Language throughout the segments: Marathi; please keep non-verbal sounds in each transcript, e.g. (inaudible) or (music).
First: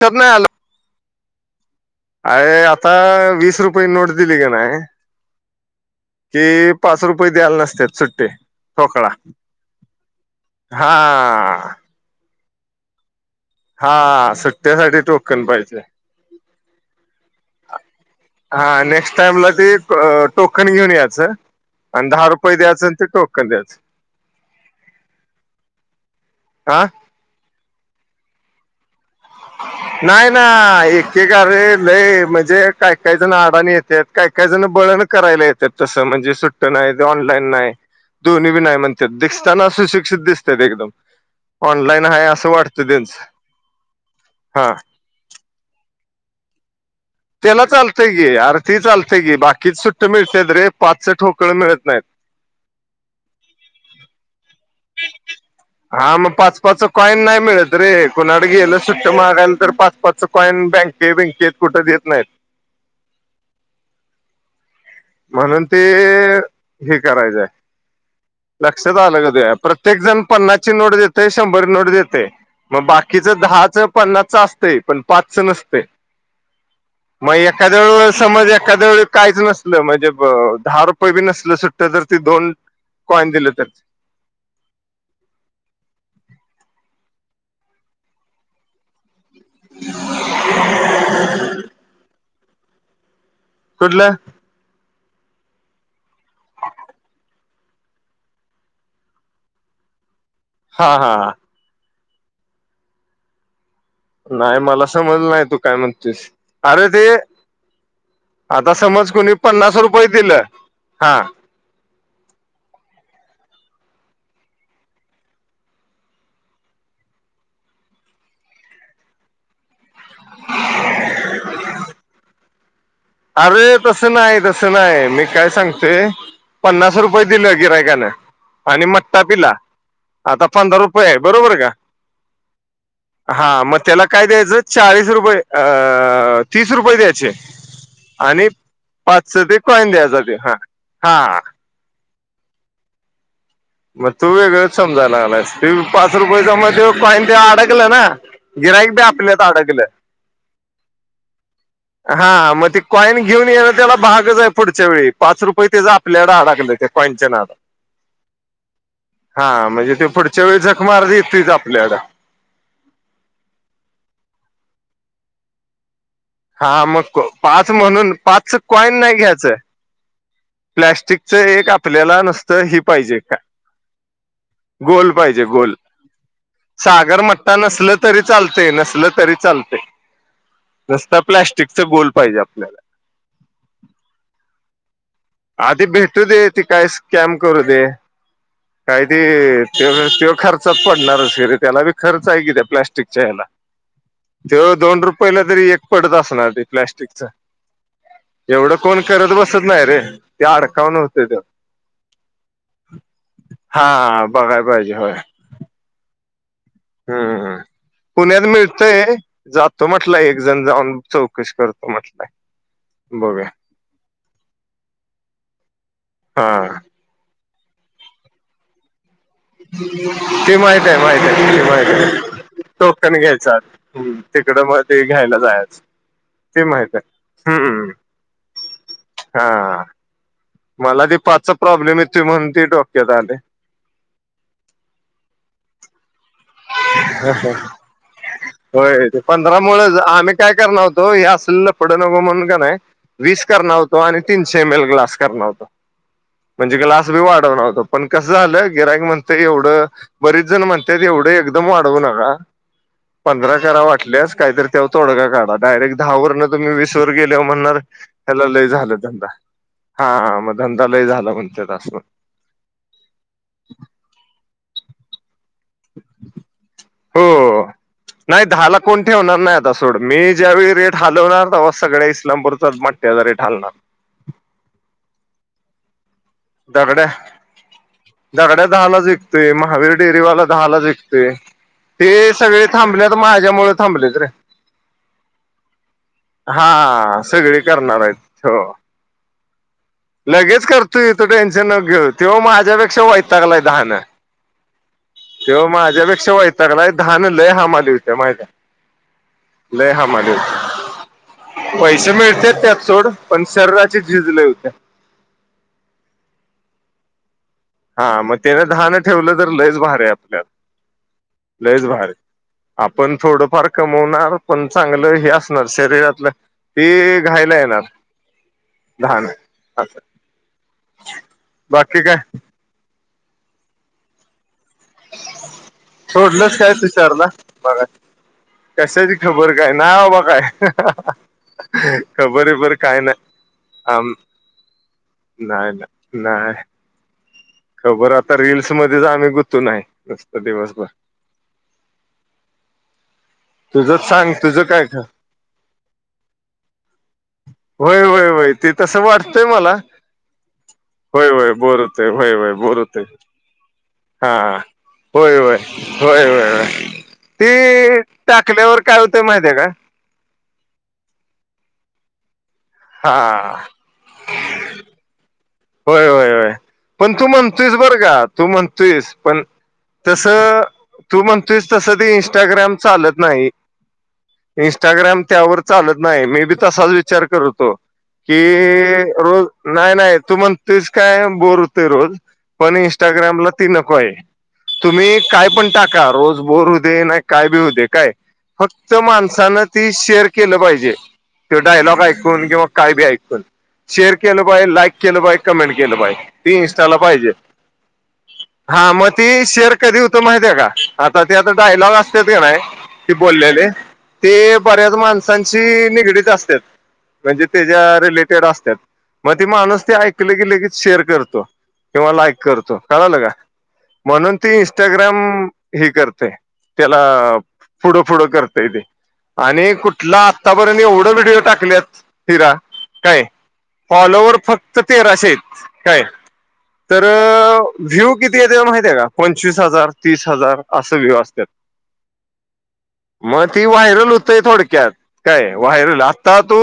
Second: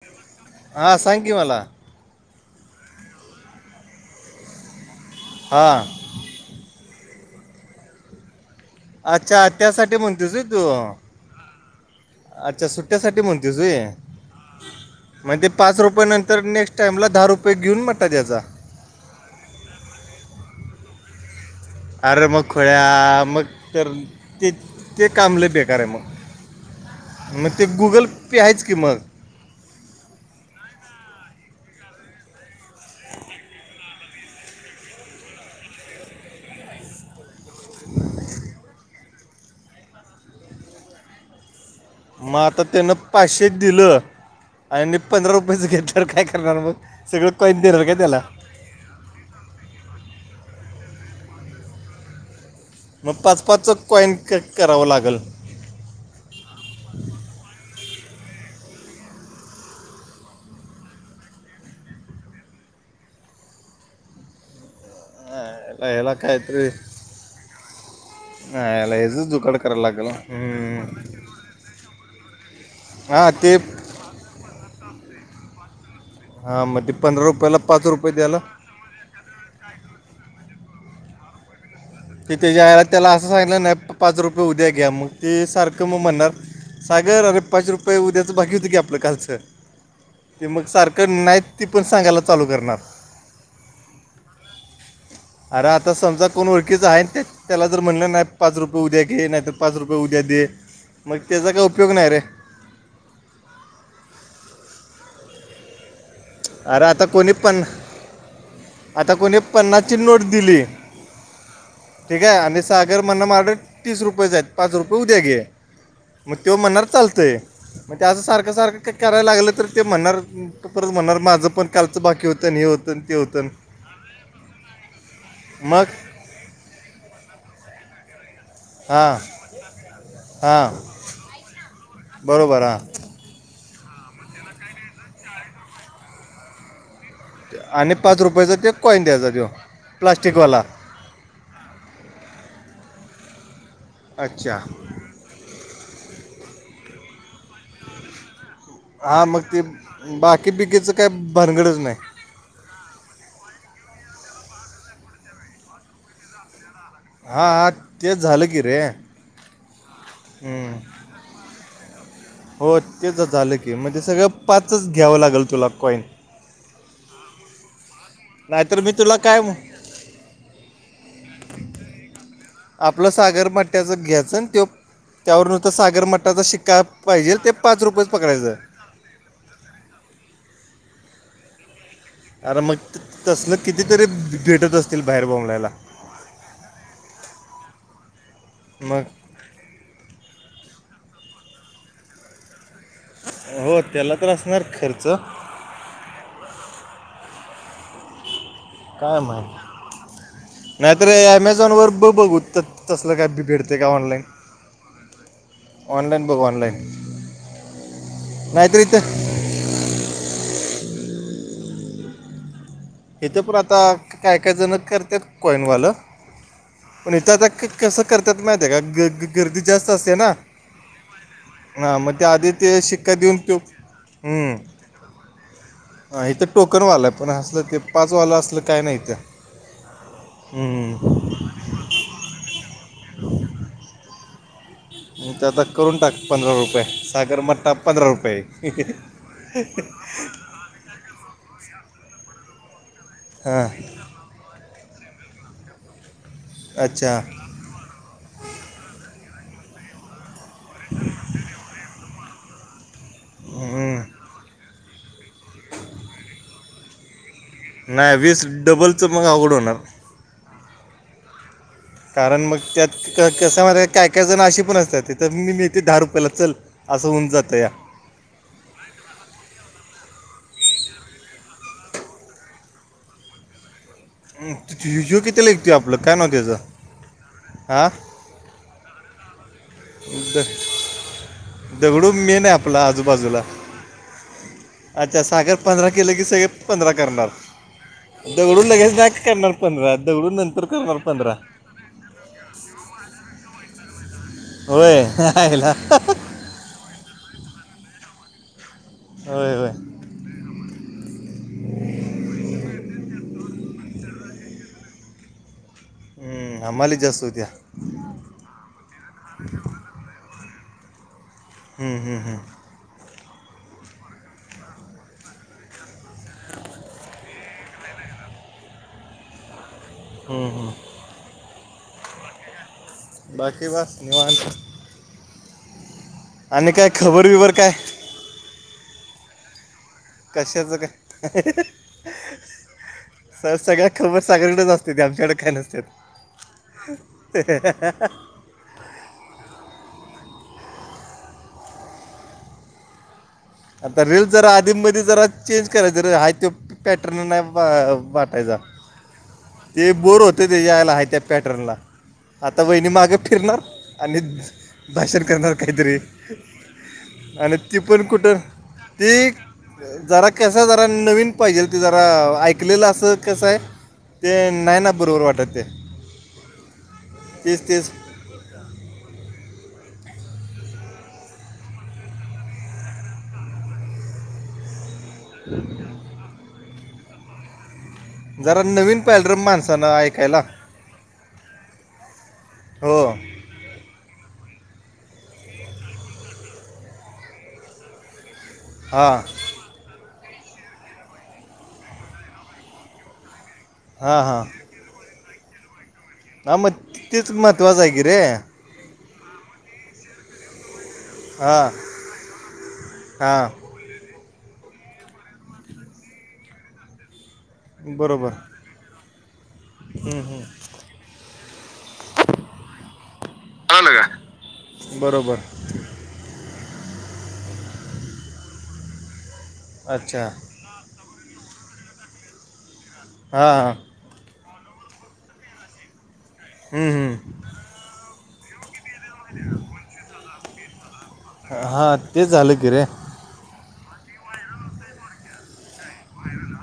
तर नाही आलं हां सांग की मला अय आता वीस रुपये नोट दिली कानाय हां कि पाच रुपये द्यायला नसत सुट्टे ठोकळा अच्छा त्यासाठी म्हणतेस होय तू हा अच्छा सुट्ट्यासाठी म्हणतीसूय हा सुट्ट्यासाठी म्हण टोकन ते पाहिजे पाच रुपयया नंतर नेक्स्ट टाइमला दहा रुपये घेऊन मट्टा द्यायचा. हा नेक्ट टामला ते टोकन घेऊन याचं अरे मग खोळ्या मग द्यायचं तर ते ते काम लय बेकार आहे मग आह मग ते गुगल पे आहेच की मग नाही ना एकेक आरे लय म्हणजे काही काही जण अडाणी येत्यात काय काय जण बळण करायला येत्यात तसं म्हणजे सुट्ट नाही ऑनलाईन नाही दोनीवि नाय म्हणतात दिसताना सुशिक्षित दिसत एकदम ऑनलाईन आहे मग असं आता वाटतं त्यांन त्यांचं पाचशे दिलं हा आणि पंधरा रुपयाेचं घेतलं तर काय करणार मग सगळं कॉईन त्याला देणार काय चालतय त्याला गी आरती चालतेय गी बाकीच सुट्ट मिळतेत रे पाच ठोकळ मिळत नाहीत. मग पाच पाच कॉईन कट करावं लागल. हा मग पाच पाच कॉईन नाही मिळत रे कुणाकड गेलं सुट्ट मागायला तर पाच पाच कॉइन बँके बँकेत कुठं देत नाहीत. म्हणून ते याला- याला काहीतरी हे करायचंय. नाही, याला लक्षात आलं ह्याच का तुझ्या जुगाड करायला प्रत्येक लागेल जण पन्नासची हम्म. नोट देते शंभर नोट देते. मग हा बाकीचं ते दहाचं पन्नासचं असत पण पाचच नसते. हां मग ते पंधरा रुपयाला पाच रुपये द्यायला समज एखाद्या वेळी काहीच नसलं म्हणजे दहा रुपये बी नसल सुट्ट तर ती दोन त्याच्या आईला त्याला असं कॉईन दिलं सांगलं तर नाही पाच रुपये उद्या घ्या मग ते सारखं मग म्हणणार. सागर अरे पाच रुपये उद्याचं बाकी हों की आपलं कालचं ते मग सारखं नाहीत ती पण सांगायला चालू करणार कुठलं अरे आता समजा कोण व ओळखीच आहे ते त्याला जर म्हणलं नाही पाच रुपये उद्या घे नाही तर पाच रुपये उद्या दे हा मग हा त्याचा काय उपयोग नाही रे नाही मला समजलं नाही तू काय म्हणतेस अरे आता कोणी पण समज आता कोणी पन्नास पन्नासची रुपये नोट दिलं दिली. हा ठीक आहे आणि सागर म्हण माझ्याकडे तीस रुपयेच आहेत पाच रुपये उद्या घे मग तेव म्हणणार चालतंय मग ते त्या असं सारखं सारखं का करायला लागलं तर ते म्हणणार परत म्हणणार माझं पण कालचं बाकी होतं हे होत अरे तसं नाही तसं नाही मी काय मग सांगतेय. पन्नास रुपये दिल गिरायकाने आणि हां मट्टा पिला आता पंधरा हां रुपे हो आहे बरोबर का बरोबर ह हा मग त्याला काय द्यायचं चाळीस रुपये अ तीस रुपये द्यायचे. आणि पाच आणि रुपयाचा ते कॉईन द्यायचा पाच तो ते कॉइन द्यायचा ह प्लास्टिकवाला हा मग तू अच्छा वेगळंच समजाला लागलास तू पाच रुपये जमा पान ते कॉइन अडकलं ना गिराईक बी हा मग आपल्यात ते अडकलं बाकी पिकेचं काही भानगड नाही हा मग ते कॉईन घेऊन येण त्याला भागच आहे पुढच्या वेळी पाच रुपये त्याचा आपल्यालाडे हाडाकलं त्या कॉईनच्या नादात. हा तेच झालं की रे हा म्हणजे ते पुढच्या वेळी हम्म. जख मारत येतोय आपल्या कड हो तेच झालं की म्हणजे सगळं पाच घ्यावं लागेल तुला कॉइन. हा मग पाच म्हणून पाचच नाहीतर मी कॉईन नाही तुला काय घ्यायचं. प्लॅस्टिकच एक आपल्याला नसतं हि आपलं पाहिजे का सागर मट्ट्याचं घ्यायचं आणि त्यो गोल पाहिजे त्यावर नुसतं गोल सागर मट्टाचा शिक्का सागर पाहिजे ते मट्टा पाच नसल रुपयेच तरी पकडायचं चालते नसल तरी चालते रस्ता प्लॅस्टिकचा गोल पाहिजे आपल्याला. तसल कितीतरी भेटत अस. भहेरभव आधी भेटू दे ती काय स्कॅम करू दे मग काय ते. ते तेव्हा खर्चात पडणारचिरे त्याला बी खर्च आहे की त्या प्लास्ट. हो त्याला तर असणार दोन खर्च रुपयला तरी एक पडत असणार ती प्लस्टिक च एवढं कोण काय करत बसत माहिती नाही रे. ते अडकावून नाहीतर होते ते अमेझॉन वर बघू तसल काय भेडते का ऑनलाईन. हा बघाय ऑलाईन बघ ऑलाईन. हम् पुण्यात इथं मिळतय. जातो म्हटलंय एक जण जाऊन चौकशी करतो म्हटलंय. हेथं बघूया पण आता काय काय जण करतात कॉइनवालं. हा. प तरता कसं करतात माहिित आहे का. गर्दी जास्त असते ना ते माहित आहे माहित आहे त माहित हा मग त्या आधी आहे ते तो शिक्का पण देऊन घ्यायचा. तो हम्म तिकडं मग ते घ्यायला जायच. इथं टोकनवाला पण असल ते पाच वालं असलं काय नाही तर. हा मला ती पाचचा प्रॉब्लेम येत त म्हणून त डोक्यात आले. म ते आता करून टाक पंधरा रुपये. सागर मठा पंधरा रुपये. होय ते पंधरा मुळे आम्ही काय करण होतो हे असल पड नको म्हणून का नाही वीस हां करण होतो आणि. तीनशे एम एल ग्लास करण होत म्हणजे ग्लास अच्छा बी वाढवणार होत. पण कसं झालं गिरायक म्हणत एवढं बरीच जण म्हणतात एवढं एकदम वाढवू नका. पंधरा करा हम्म. वाटल्यास काहीतरी तेव तोडगा काढा डायरेक्ट दहा ववर न तुम् वीस ववर गेले म्हणणार. नाही वीस हला लय झालं डबलचं मग धंदा अवघड होणार हा मग धंदा लय झाला म्हणते तासून. कारण मग त्यात कसा म काय काय जण अशी पण असतात ते तर मी. ते दहा रुपयाला चल असं होऊन जातं या. नाहीहाला कोण ठेवणार नाही आता सोड मी ज्यावेळी रेट हलवणार सगळ्या इस्लामपूरचा. त्या जरी ठालणार. ू किती कत आपलं काय नव्ह त्याचं. दगड्या हा दगड्या दहालाच एक. ते महावीर द डेरीवाला दहा ला जिकते. ते दगडू मेन आहे सगळे आपला थांबले तर आजूबाजूला माझ्यामुळे थांबले तर रे. अच्छा सागर पंधरा केलं की सगळे पंधरा हा करणार सगळे करणार आहेत हो दगडून लगेच नाही करणार. पंधात दगडून नंतर कर. त टेन्शन न घेऊ तेव्हा माझ्यापेक्षा वयत तगला हाानं. होय तेव्हा आयला माझ्यापेक्षा व्हा सगला ान लय हमा दिवच्या माहि होय होय लय ह पैसे मिळते त्यात सोड पण सर्राचे झिजले होते्या. ह् आ माली जा असूद्या. हा मग त्यान दहाणं ठेवलं तर लयस बार आहे आपल्याला लयस हम्म, बर आहे. हम्म, हम्म, आपण थोडंफार कमवणार पण चांगलं हेस नर्सरीतलं. ती घायला येणार लान अस. हम हं बाकीकी काय. बाकी बस निवाांच्या. सोडलंस काय तुषारला खबर बिबर काय बघा कशाची खबर काय ना आबा व्हय कशाचं काय खबर बिबर काय नाही आम सगळीकडेच असते ते आमच्याकडे काही नाही नसते नाही नाही ते. खबर आता रीलसमध्येच आम्ही गुतून हाय नुसत दिवसभर. आता तुझंच रिल्स सांग जरा तुझं काय ख आधीमधी जरा चेंज करायच हाय ते पॅटर्न नाही होय होय होय वाटायचा. ते तसं वाटतंय मला ते बोर होत त्याच्याला आहे त्या होय होय पॅटर्न ला बोर होतंय होय होय आता बोर वहिणी होतंय मागे फिरणार. आणि हा भाषण होय करणार होय काहीतरी होय होय होय आणि ती ते पण कुठं टाकल्यावर काय होतंय ती माहितीये का जरा कसं आहे जरा नवीन पाहिजेल ते जरा ऐकलेलं असं कसं हा आहे ते नायना बरोबर वाटत ते होय होय होय पण तू तेच म्हणतस तेच बरं का तू म्हण तस पण तस तू म्हणतोयस तस ते इंस्टाग्राम चालत नाही इनस्टाग्राम त्यावर चालत नाही मे बी तसाच विचार करतो कि जरा नवीन पाहिलं रे रोज माणसानं नाही नाही तू ऐकायला म्हण तेच काय बोोलते रोज पण हो इंस्टाग्रामला ती नको आहे तुम्ही काय पण टाका रोज बोर हो दे नाही काय बी हो दे काय फक्त हां माणसानं ती शेअर केलं पाहिजे त डायलॉग ऐकून किंवा काय बी ऐकून. शेअर हां केलं हां पाय लाईक केलं पाय कमेंट केलं पाय. हां म तिचं महत्वाच आहे की रे. हा मग ती शेअर कधी होत माहितीय आहे का? आता ते आता हां डायलॉग असत्यात कनाय ते हां बोललेले. ते बऱ्याच माणसांशी निगडीत असत्यात म्हणजे त्याच्या बरोबर रिलेटेड असत्यात. म ते माणूस ते हम्म, ऐकले हम्म. की लगेच शेअर करतो किंवा लाईक करतो कळालं का. कळलं का म्हणून ती बरोबर इन्स्टाग्राम हे करतय त्याला पुढ पुढ करतय ते आणि कुठला अच्छा आता आजपर्यंत एवढ व्हिडिओ टाकल्यातं (unintelligible) काय हां फॉलोवर फक्त क्त तेराशे च काय हम् हम. तर व्हिव किती यत्यात माहतीय आहे का पंचवीस हजार तीस हजार असं व्हिव असत. हां तेच झालं की रे. मग ती व्हायरल होतय थोडक्यात काय व्हायरल आता तू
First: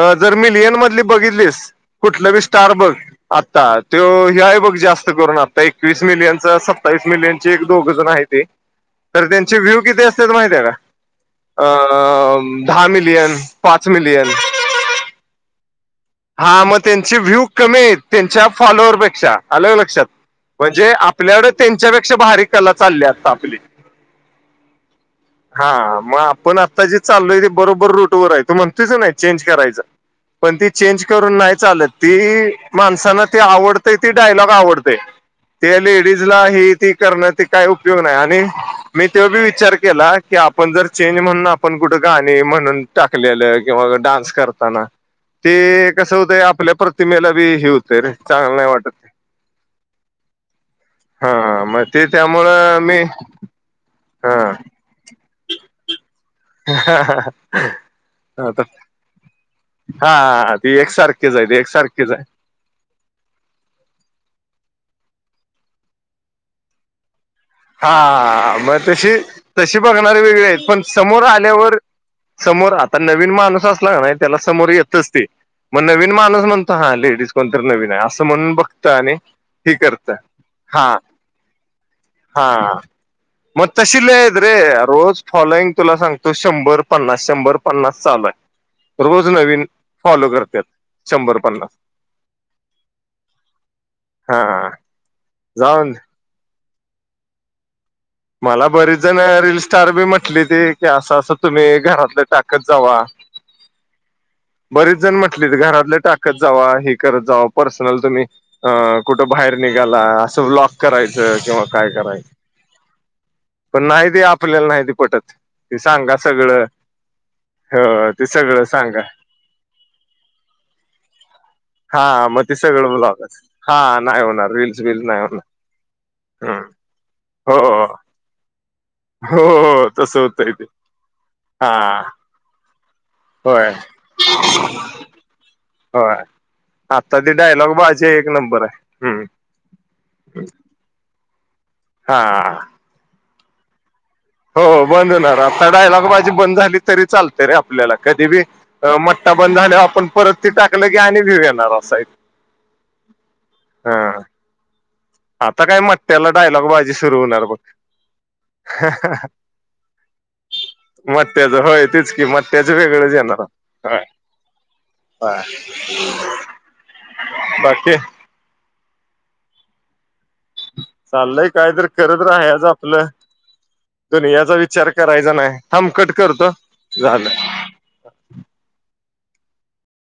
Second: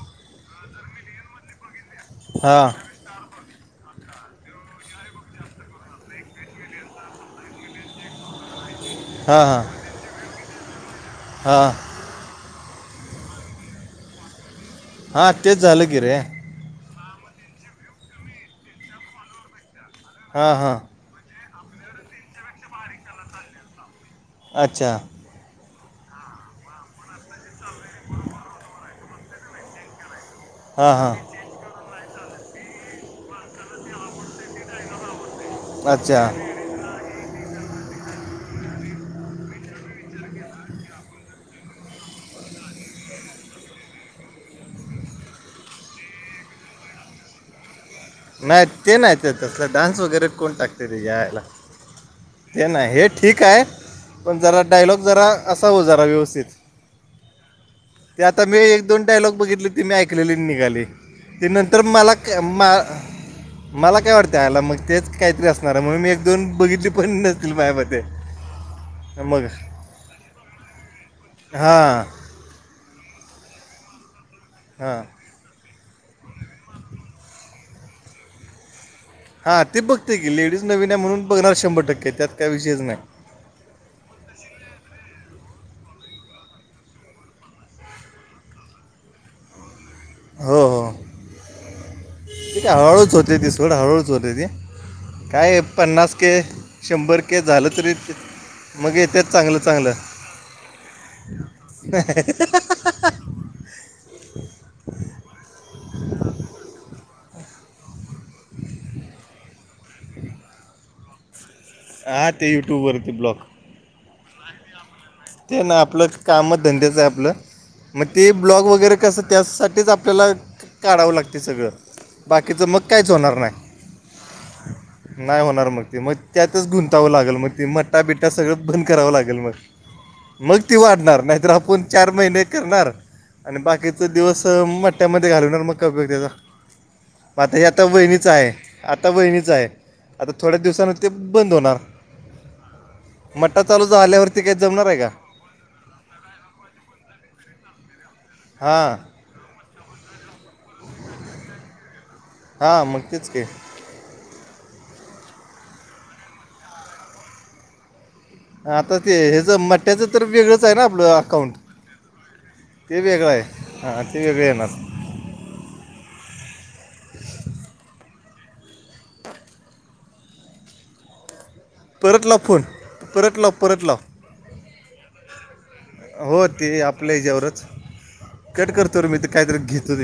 अ जर मिलियन मधली बघितलीस कुठलं बी हां स्टार बघ आत्ता तो हे आहे बघ जास्त करून आत्ता एकवीस मिलियनच सत्तावीस मिलियन चे एक दोघजण आहे ते तर हां त्यांचे हां व्हीव किती असतेत माहितीय हाय का अ हां अ दहा मिलियन पाच मिलियन. हा तेच झालं गी रे. हा मग त्यांचे व्हिव कमी आहेत त्यांच्या फॉलोअर पेक्षा आलं का लक्षात हां हां म्हणजे आपल्याकडे त्यांच्यापेक्षा भारी कला चालली आता आपली. अच्छा. हा मग आपण आता जे चाललोय ते बरोबर रूट वर आहे तू म्हणतोस कणी चेंज करायच पण ती हां चेंज हां करून नाही चालत ती माणसांना ती आवडते ती डायलॉग आवडते. ते अच्छा लेडीज ला हे ते करण्यात ते काय उपयोग नाही आणि मी त्यो बी विचार केला की आपण जर चेंज म्हणून आपण कुठं गाणी म्हणून टाकलेलं किंवा डान्स करताना. ते कसं होतंय आपल्या प्रतिमेला बी हे होत नाही ते नाही ते तसला डान्स वगैरे कोण टाकते तेजायला हा मग ते ते त्यामुळं नाही मी हे ठीक आहे हा पण जरा डायलॉग जरा असावं जरा व्यवस्थित. ह ते आता मी एक दोन डायलॉग बघितले ती मी ऐकलेली हा ती निघाली एकसारखीच आहे ते ती नंतर एकसारखीच मला आहे मग मला काय वाटतं आयला मग तेच काहीतरी असणार आहे म्हण मी एक दोन बघितली पण्नच हा मग तशी मग तशी बघणारे वेगळे आहेत पण समोर आल्यावर हां समोर आता नवीन माणूस असला नाही त्याला समोर हां येतच ते मग नवीन माणूस म्हणतो हा लेडीज कोणतरी नवीन आहे असं म्हणून बघत आणि हा हे ते करत बघते की डीज हा नवीन आहे म्हणून बघणार शंभर टक्क्या हा मग तशी लि आहेतत रे रोज फॉलोइंग तुला सांगतो शंभर पन्नास शंभर पन्नास चालूय रोज नवीन फॉलो करतात शंभर पन्नास त हळळूच होते ती सोड हळूच होते हा ते काय जाऊन पन्नास के शंभर के झालं तरी मला मग बरीच जण येतात रील चांगलं स्टार चांगलं बी म्हटली ती की असं असं तुम्ही घरातलं टाकत जावा. बरीच जण म्हटली घरातलं टाकत जावा हे करत जावं पर्सनल तुम्ही अ कुठं बाहेर निघाला असं ब्लॉक करायचं किंवा काय हा करायचं ते यूट्यूबवरती ब्लॉक. पण नाहीती आपल्याला नाहीती ते ना आपलं काम धंद्याचं आहे आपलं मग ह ते सगळं ब्लॉग वगैरे सांगा कसं त्यासाठीच आपल्याला काढावं लागते सगळं हा ते बाकीच मग सगळं काहीच होणार ब्लॉगच नाही हा नाही होणार रील्स बिल्स नाही होणार मग ते मग त्यातच गुंतावं लागेल मग हो ते मट्टा बिट्टा सगळं बंद करावं लागेल हो मग हो तसं होतंय मग ते ती वाढणार नाहीतर हा आपण चार महिने करणार आणि होय बाकीचा दिवस म्हट त्या ममध्ये घालणार मग का उपयग होय त्याचा ते आ आता हे डायलॉग आता बाजी एक वहिणीच आहे नंबर आता हम्म वहिणीच आहे आता थोड्याच दिवसाांन ते बंद होणार हा मटठा चालू आल्यावरती हो बंद होणार आता डायलॉग बाजी बंद झाली तरी चालते रे आपल्याला कधी बी हां टा बंद झाल आपण परत ते टाकलं की आणि भिऊ येणार असा हां मग तेच की हा आता काय मटत्याला डायलॉग बाजी सुरू होणार ब आता ते हचं मठ्याचं तर वेगळंच आहे ना आपलं अकाउंट मट्ट्याचं होय तेच की मट्ट्याचं ते वेगळंच वेगळं आहे हा ते वेगळे येणार हा बाकी चाललंय काय तर करत परत लाव राहा फोन आज आपलं परत लाव परत लाव दन याचा विचार करायचा नाही थमकट हो करतो ते आपल्या झालं ह्याच्यावरच कट करतो र मी तर कायतरी घेतो र